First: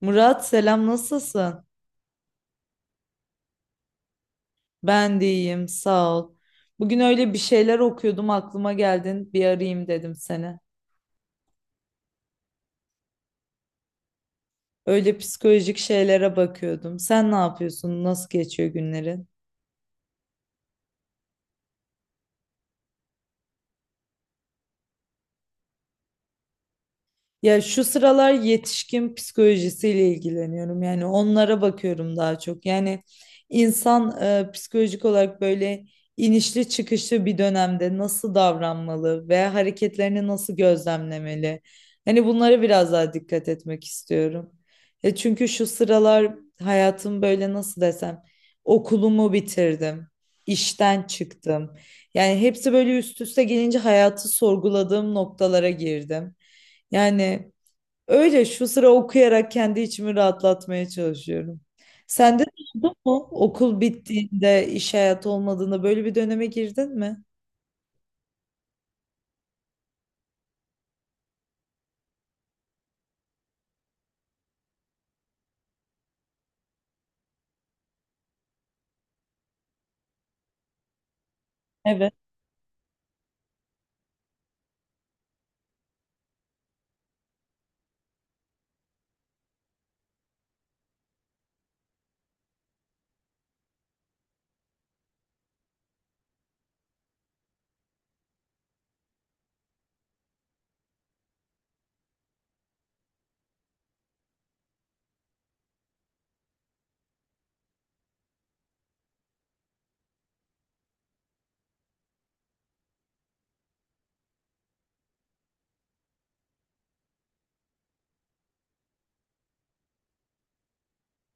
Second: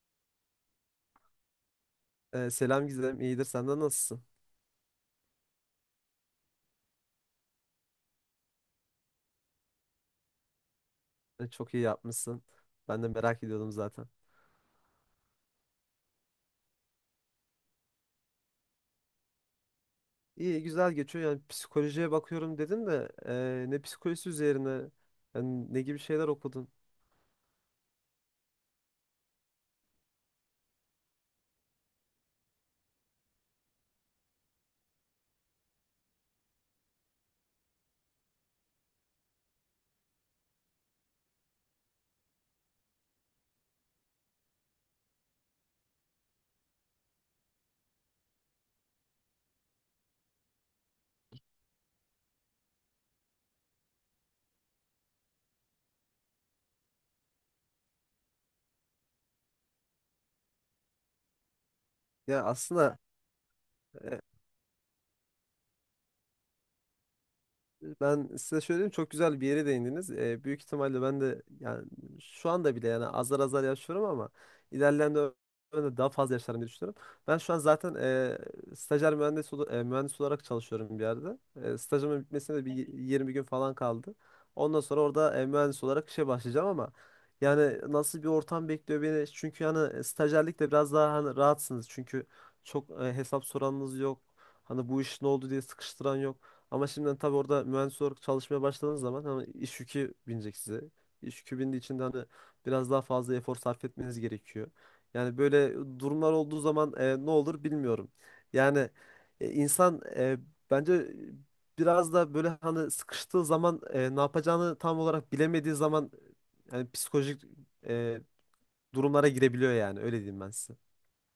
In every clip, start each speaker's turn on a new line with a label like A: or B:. A: Murat selam nasılsın?
B: Selam Gizem, iyidir. Senden nasılsın?
A: Ben de iyiyim sağ ol. Bugün öyle bir şeyler okuyordum aklıma geldin bir arayayım dedim seni.
B: Çok iyi yapmışsın. Ben de merak ediyordum zaten.
A: Öyle psikolojik şeylere bakıyordum. Sen ne yapıyorsun? Nasıl geçiyor günlerin?
B: İyi, güzel geçiyor. Yani psikolojiye bakıyorum dedin de ne psikolojisi üzerine, yani ne gibi şeyler okudun?
A: Ya şu sıralar yetişkin psikolojisiyle ilgileniyorum. Yani onlara bakıyorum daha çok. Yani insan psikolojik olarak böyle inişli çıkışlı bir dönemde nasıl davranmalı ve hareketlerini nasıl gözlemlemeli? Hani bunlara biraz daha dikkat etmek istiyorum. E çünkü şu sıralar hayatım böyle nasıl desem okulumu bitirdim, işten çıktım. Yani hepsi böyle üst üste gelince hayatı sorguladığım noktalara girdim. Yani öyle şu sıra okuyarak kendi içimi rahatlatmaya çalışıyorum. Sende
B: Ya
A: de oldu
B: aslında
A: mu? Okul
B: e,
A: bittiğinde, iş hayatı olmadığında böyle bir döneme girdin mi?
B: ben size şöyle diyeyim, çok güzel bir yere değindiniz. Büyük ihtimalle ben de yani şu anda bile yani azar azar yaşıyorum ama ilerleyen dönemde daha fazla yaşarım diye düşünüyorum. Ben şu an zaten stajyer mühendis, mühendis olarak çalışıyorum bir yerde. Stajımın bitmesine de 20 gün falan kaldı. Ondan sonra orada mühendis olarak işe başlayacağım ama yani nasıl bir ortam bekliyor beni? Çünkü yani stajyerlikte biraz daha hani rahatsınız. Çünkü çok hesap soranınız yok. Hani bu iş ne oldu diye sıkıştıran yok. Ama şimdiden tabii orada mühendis olarak çalışmaya başladığınız zaman hani iş yükü binecek size. İş yükü bindiği için de hani biraz daha fazla efor sarf etmeniz gerekiyor. Yani böyle durumlar olduğu zaman ne olur bilmiyorum. Yani insan bence biraz da böyle hani sıkıştığı zaman ne yapacağını tam olarak bilemediği zaman yani psikolojik e, durumlara girebiliyor, yani öyle diyeyim ben size.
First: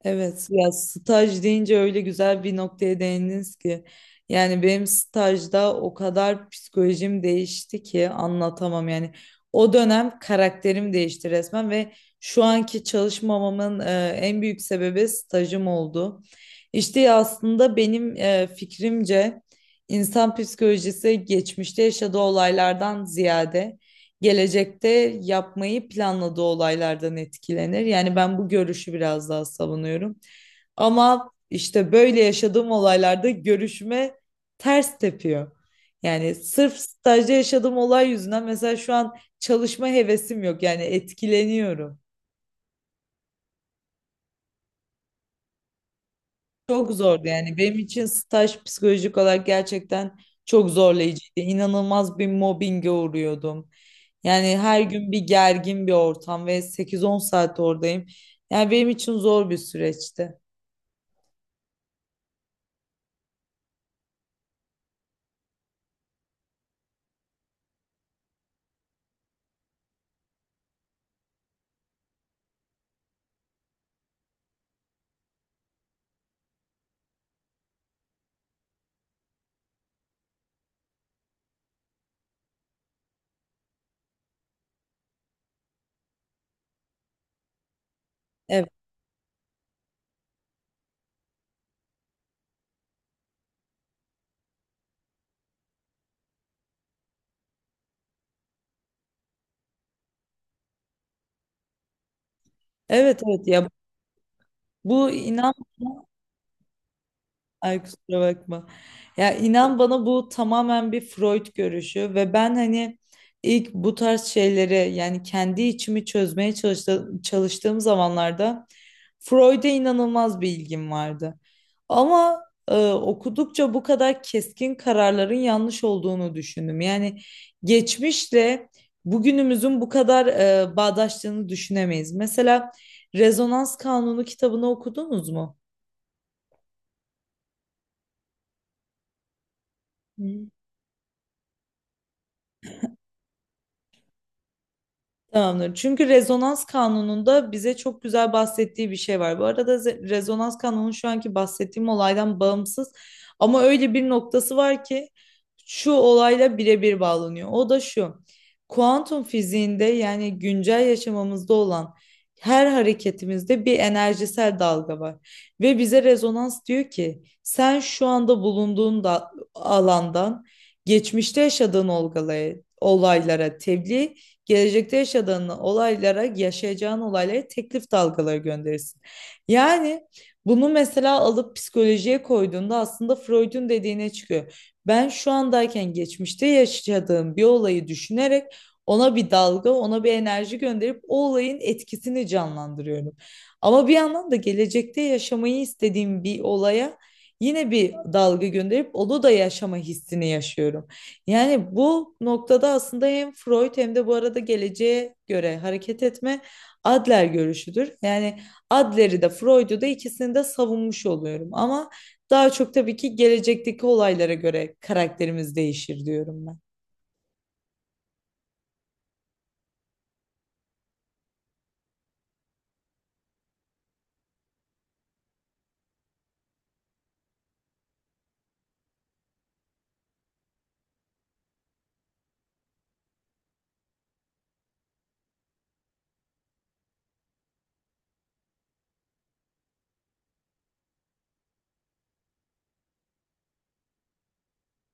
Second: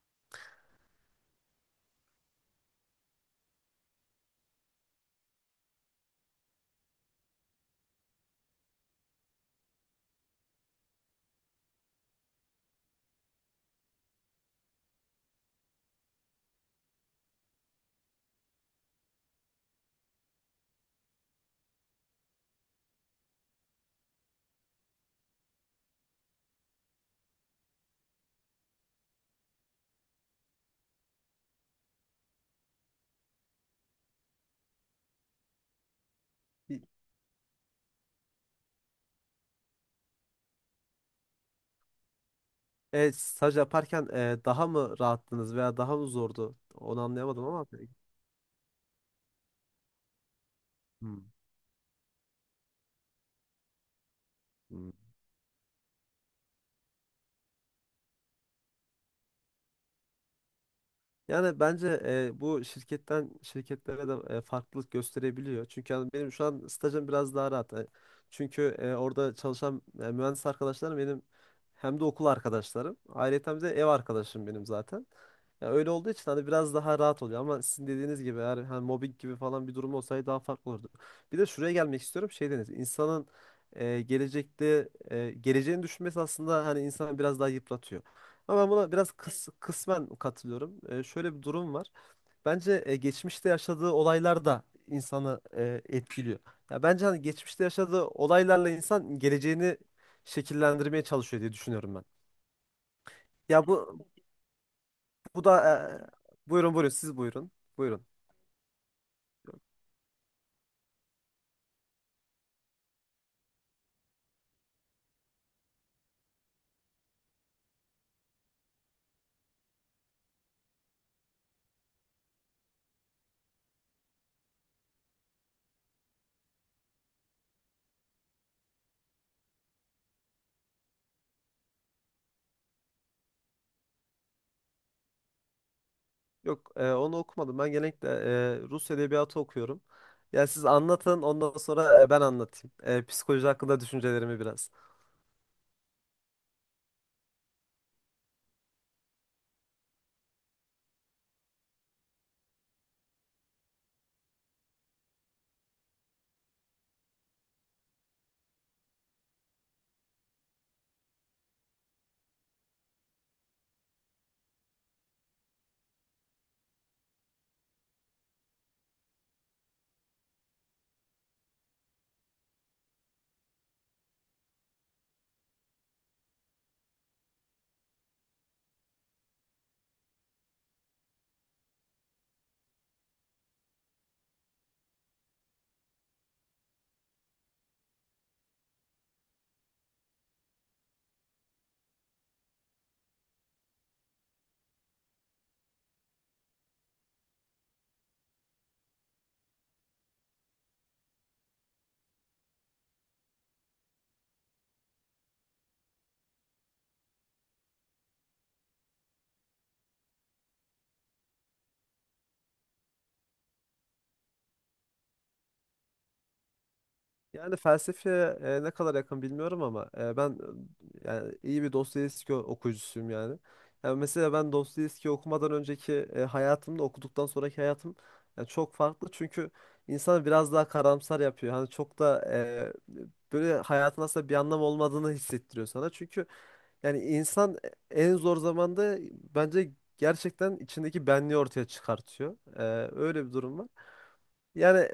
A: Evet, ya staj deyince öyle güzel bir noktaya değindiniz ki. Yani benim stajda o kadar psikolojim değişti ki anlatamam yani. O dönem karakterim değişti resmen ve şu anki çalışmamamın en büyük sebebi stajım oldu. İşte aslında benim fikrimce insan psikolojisi geçmişte yaşadığı olaylardan ziyade gelecekte yapmayı planladığı olaylardan etkilenir. Yani ben bu görüşü biraz daha savunuyorum. Ama işte böyle yaşadığım olaylarda görüşüme ters tepiyor. Yani sırf stajda yaşadığım olay yüzünden mesela şu an çalışma hevesim yok. Yani etkileniyorum.
B: Evet, staj yaparken daha mı rahattınız veya daha mı zordu?
A: Çok
B: Onu
A: zordu
B: anlayamadım
A: yani
B: ama.
A: benim için staj psikolojik olarak gerçekten çok
B: Hmm.
A: zorlayıcıydı. İnanılmaz bir mobbinge uğruyordum. Yani her
B: Hmm.
A: gün bir gergin bir ortam ve sekiz on saat oradayım. Yani benim için zor bir süreçti.
B: Yani bence bu şirketten şirketlere de farklılık gösterebiliyor. Çünkü yani benim şu an stajım biraz daha rahat. Çünkü orada çalışan mühendis arkadaşlarım benim hem de okul arkadaşlarım. Ayrıca de ev arkadaşım benim zaten. Ya öyle olduğu için hani biraz daha rahat oluyor ama sizin dediğiniz gibi eğer hani mobbing gibi falan bir durum olsaydı daha farklı olurdu. Bir de şuraya gelmek istiyorum. Şey dediniz. İnsanın gelecekte geleceğini düşünmesi aslında hani insanı biraz daha yıpratıyor. Ama
A: Evet,
B: ben buna biraz kısmen katılıyorum. Şöyle bir durum var. Bence geçmişte yaşadığı olaylar da insanı etkiliyor. Ya bence hani geçmişte yaşadığı olaylarla insan geleceğini şekillendirmeye çalışıyor diye düşünüyorum ben.
A: evet, evet
B: Ya
A: ya
B: bu
A: bu
B: bu
A: inan.
B: da buyurun buyurun, siz buyurun.
A: Ay
B: Buyurun.
A: kusura bakma. Ya inan bana bu tamamen bir Freud görüşü ve ben hani ilk bu tarz şeyleri yani kendi içimi çözmeye çalıştığım zamanlarda Freud'e inanılmaz bir ilgim vardı. Ama okudukça bu kadar keskin kararların yanlış olduğunu düşündüm. Yani geçmişle bugünümüzün bu kadar bağdaştığını düşünemeyiz. Mesela Rezonans Kanunu kitabını okudunuz mu?
B: Yok, onu okumadım. Ben genellikle Rus edebiyatı okuyorum.
A: Hı.
B: Ya siz anlatın, ondan sonra ben anlatayım. Psikoloji hakkında düşüncelerimi biraz.
A: Tamamdır. Çünkü rezonans kanununda bize çok güzel bahsettiği bir şey var. Bu arada rezonans kanunu şu anki bahsettiğim olaydan bağımsız ama öyle bir noktası var ki şu olayla birebir bağlanıyor. O da şu. Kuantum fiziğinde yani güncel yaşamımızda olan her hareketimizde bir enerjisel dalga var. Ve bize rezonans diyor ki sen şu anda bulunduğun da alandan geçmişte yaşadığın olgaya, olaylara tebliğ gelecekte yaşadığın olaylara, yaşayacağın olaylara teklif dalgaları gönderirsin. Yani bunu mesela alıp psikolojiye koyduğunda aslında Freud'un dediğine çıkıyor. Ben şu andayken geçmişte yaşadığım bir olayı düşünerek ona bir dalga, ona bir enerji gönderip o olayın etkisini canlandırıyorum. Ama bir yandan da gelecekte yaşamayı istediğim bir olaya yine bir dalga gönderip onu da yaşama hissini yaşıyorum. Yani bu noktada aslında hem Freud hem de bu arada geleceğe göre hareket etme Adler görüşüdür. Yani Adler'i de Freud'u da ikisini de savunmuş oluyorum. Ama daha çok tabii ki gelecekteki olaylara göre karakterimiz değişir diyorum ben.
B: Yani felsefeye ne kadar yakın bilmiyorum ama ben yani iyi bir Dostoyevski okuyucusuyum yani. Yani mesela ben Dostoyevski okumadan önceki hayatımda okuduktan sonraki hayatım yani çok farklı, çünkü insanı biraz daha karamsar yapıyor. Hani çok da böyle hayatın aslında bir anlam olmadığını hissettiriyor sana. Çünkü yani insan en zor zamanda bence gerçekten içindeki benliği ortaya çıkartıyor. Öyle bir durum var. Yani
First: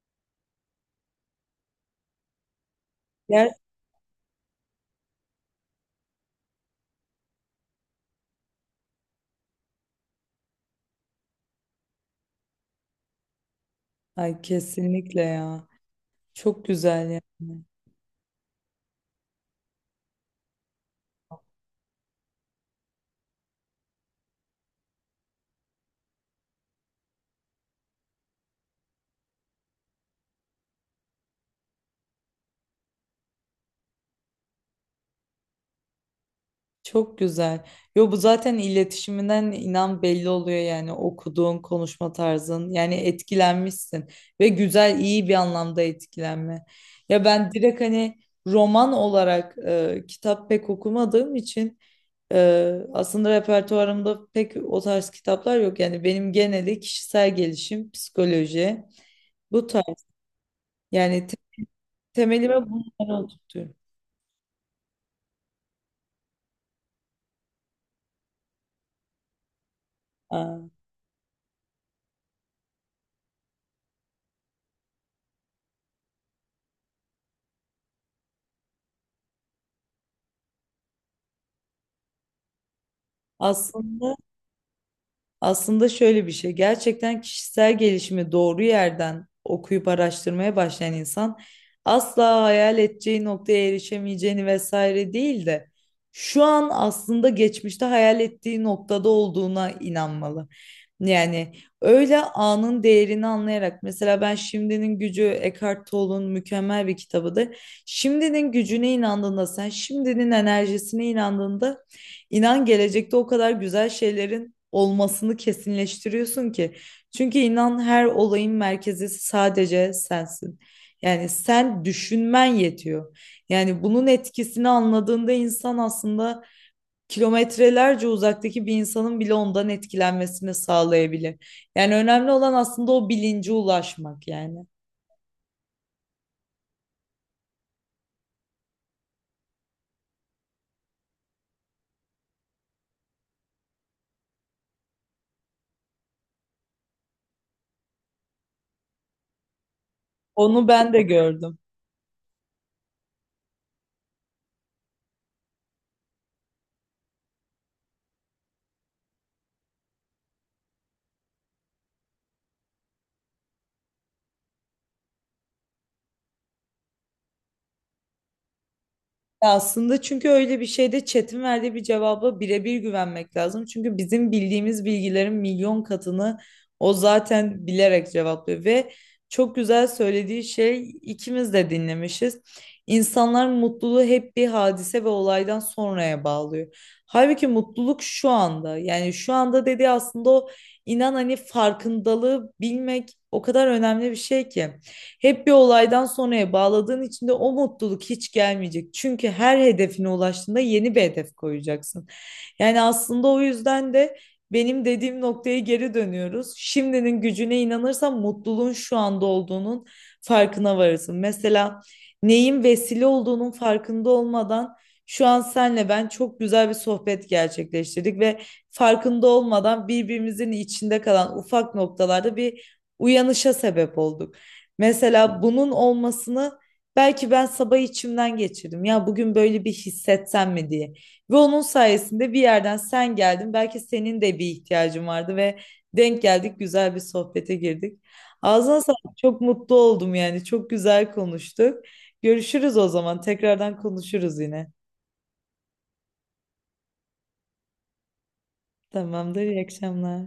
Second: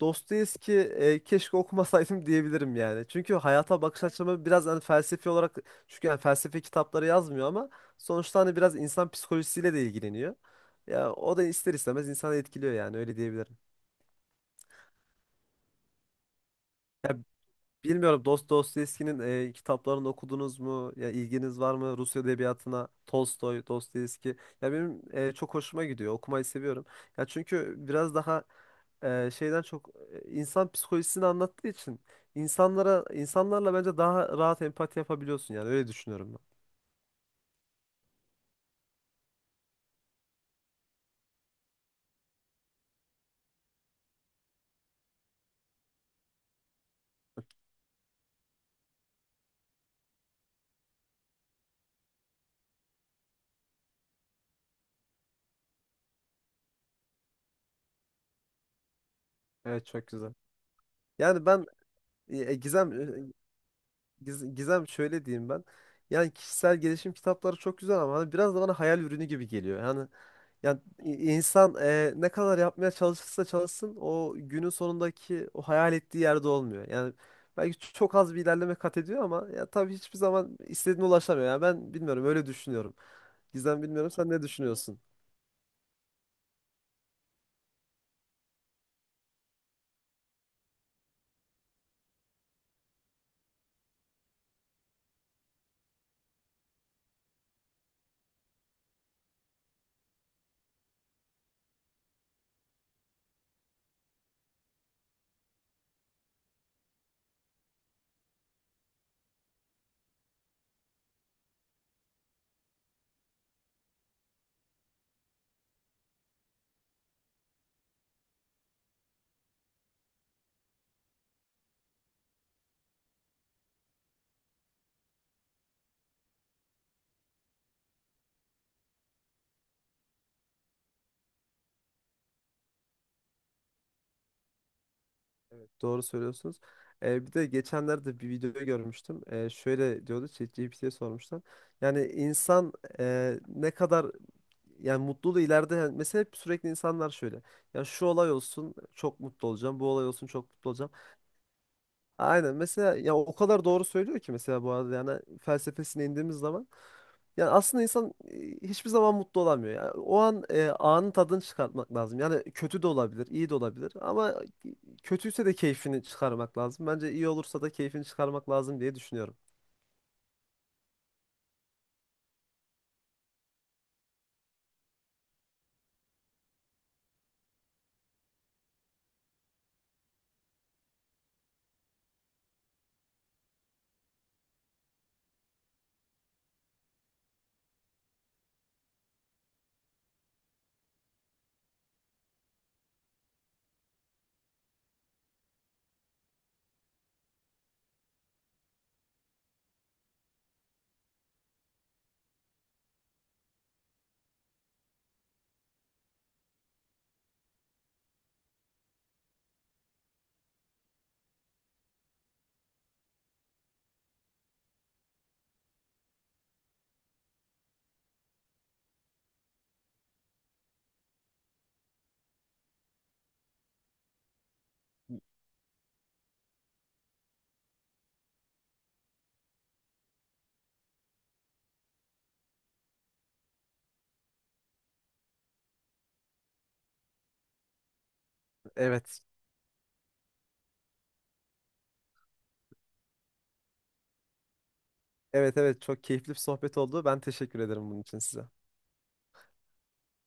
B: Dostoyevski keşke okumasaydım diyebilirim yani. Çünkü
A: Yer,
B: hayata bakış açımı biraz hani felsefi olarak, çünkü yani felsefe kitapları yazmıyor ama sonuçta hani biraz insan psikolojisiyle de ilgileniyor. Ya o da ister istemez insanı etkiliyor, yani öyle diyebilirim.
A: ay kesinlikle ya. Çok güzel yani.
B: Bilmiyorum, Dostoyevski'nin kitaplarını okudunuz mu? Ya ilginiz var mı Rus edebiyatına? Tolstoy, Dostoyevski. Ya benim çok hoşuma gidiyor. Okumayı seviyorum. Ya çünkü biraz daha şeyden çok insan psikolojisini anlattığı için insanlara, insanlarla bence daha rahat empati yapabiliyorsun, yani öyle düşünüyorum ben.
A: Çok güzel. Yo bu zaten iletişiminden inan belli oluyor yani okuduğun konuşma tarzın yani etkilenmişsin ve güzel iyi bir anlamda etkilenme. Ya ben direkt hani roman olarak kitap pek okumadığım için e, aslında repertuarımda pek o tarz kitaplar yok. Yani benim geneli kişisel gelişim, psikoloji bu
B: Evet,
A: tarz
B: çok güzel.
A: yani
B: Yani ben E, e,
A: temelime
B: Gizem e,
A: bunları oturtuyorum.
B: Giz- Gizem, şöyle diyeyim ben. Yani kişisel gelişim kitapları çok güzel ama hani biraz da bana hayal ürünü gibi geliyor.
A: Aa,
B: Yani insan ne kadar yapmaya çalışırsa çalışsın o günün sonundaki o hayal ettiği yerde olmuyor. Yani belki çok az bir ilerleme kat ediyor ama ya tabii hiçbir zaman istediğine ulaşamıyor. Yani ben bilmiyorum, öyle düşünüyorum. Gizem, bilmiyorum,
A: Aslında
B: sen ne düşünüyorsun?
A: Aslında şöyle bir şey, gerçekten kişisel gelişimi doğru yerden okuyup araştırmaya başlayan insan asla hayal edeceği noktaya erişemeyeceğini vesaire değil de şu an aslında geçmişte hayal ettiği noktada olduğuna inanmalı. Yani öyle anın değerini anlayarak mesela ben Şimdinin Gücü Eckhart Tolle'un mükemmel bir kitabıdır. Şimdinin gücüne inandığında sen şimdinin enerjisine inandığında İnan gelecekte o kadar güzel şeylerin olmasını kesinleştiriyorsun ki. Çünkü inan her olayın merkezi sadece sensin. Yani sen düşünmen yetiyor. Yani bunun etkisini anladığında insan aslında kilometrelerce uzaktaki bir insanın bile ondan etkilenmesini sağlayabilir. Yani önemli olan aslında o bilince ulaşmak yani.
B: Doğru söylüyorsunuz. Bir de geçenlerde bir videoyu görmüştüm. Şöyle diyordu, ChatGPT'ye sormuşlar. Yani insan ne kadar yani mutluluğu ileride, yani mesela hep sürekli insanlar şöyle. Ya şu olay olsun çok mutlu olacağım. Bu olay olsun çok
A: Onu
B: mutlu olacağım.
A: ben de gördüm.
B: Aynen, mesela ya o kadar doğru söylüyor ki, mesela bu arada yani felsefesine indiğimiz zaman yani aslında insan hiçbir zaman mutlu olamıyor. Yani o an anın tadını çıkartmak lazım. Yani kötü de olabilir, iyi de olabilir ama kötüyse de keyfini çıkarmak lazım. Bence iyi olursa da keyfini çıkarmak lazım diye düşünüyorum.
A: Ya aslında çünkü öyle bir şeyde chat'in verdiği bir cevaba birebir güvenmek lazım. Çünkü bizim bildiğimiz bilgilerin milyon katını o zaten bilerek cevaplıyor ve çok güzel söylediği şey ikimiz de dinlemişiz. İnsanlar mutluluğu hep bir hadise ve olaydan sonraya bağlıyor. Halbuki mutluluk şu anda. Yani şu anda dediği aslında o inan hani farkındalığı bilmek o kadar önemli bir şey ki. Hep bir olaydan sonraya bağladığın için de o mutluluk hiç gelmeyecek. Çünkü her hedefine ulaştığında yeni bir hedef koyacaksın. Yani aslında o yüzden de benim dediğim noktaya geri dönüyoruz. Şimdinin gücüne inanırsan mutluluğun şu anda olduğunun farkına varırsın. Mesela neyin vesile olduğunun farkında olmadan şu an senle ben çok güzel bir sohbet gerçekleştirdik ve farkında olmadan birbirimizin içinde kalan ufak noktalarda bir uyanışa sebep olduk. Mesela bunun olmasını belki ben sabah içimden geçirdim. Ya bugün böyle bir hissetsem mi diye. Ve onun sayesinde bir yerden sen geldin. Belki senin de bir ihtiyacın vardı ve denk geldik, güzel bir sohbete girdik. Ağzına sağlık.
B: Evet.
A: Çok mutlu oldum yani. Çok güzel konuştuk. Görüşürüz o zaman. Tekrardan konuşuruz yine.
B: Evet, evet, çok keyifli bir sohbet oldu. Ben teşekkür ederim bunun için size.
A: Tamamdır. İyi akşamlar.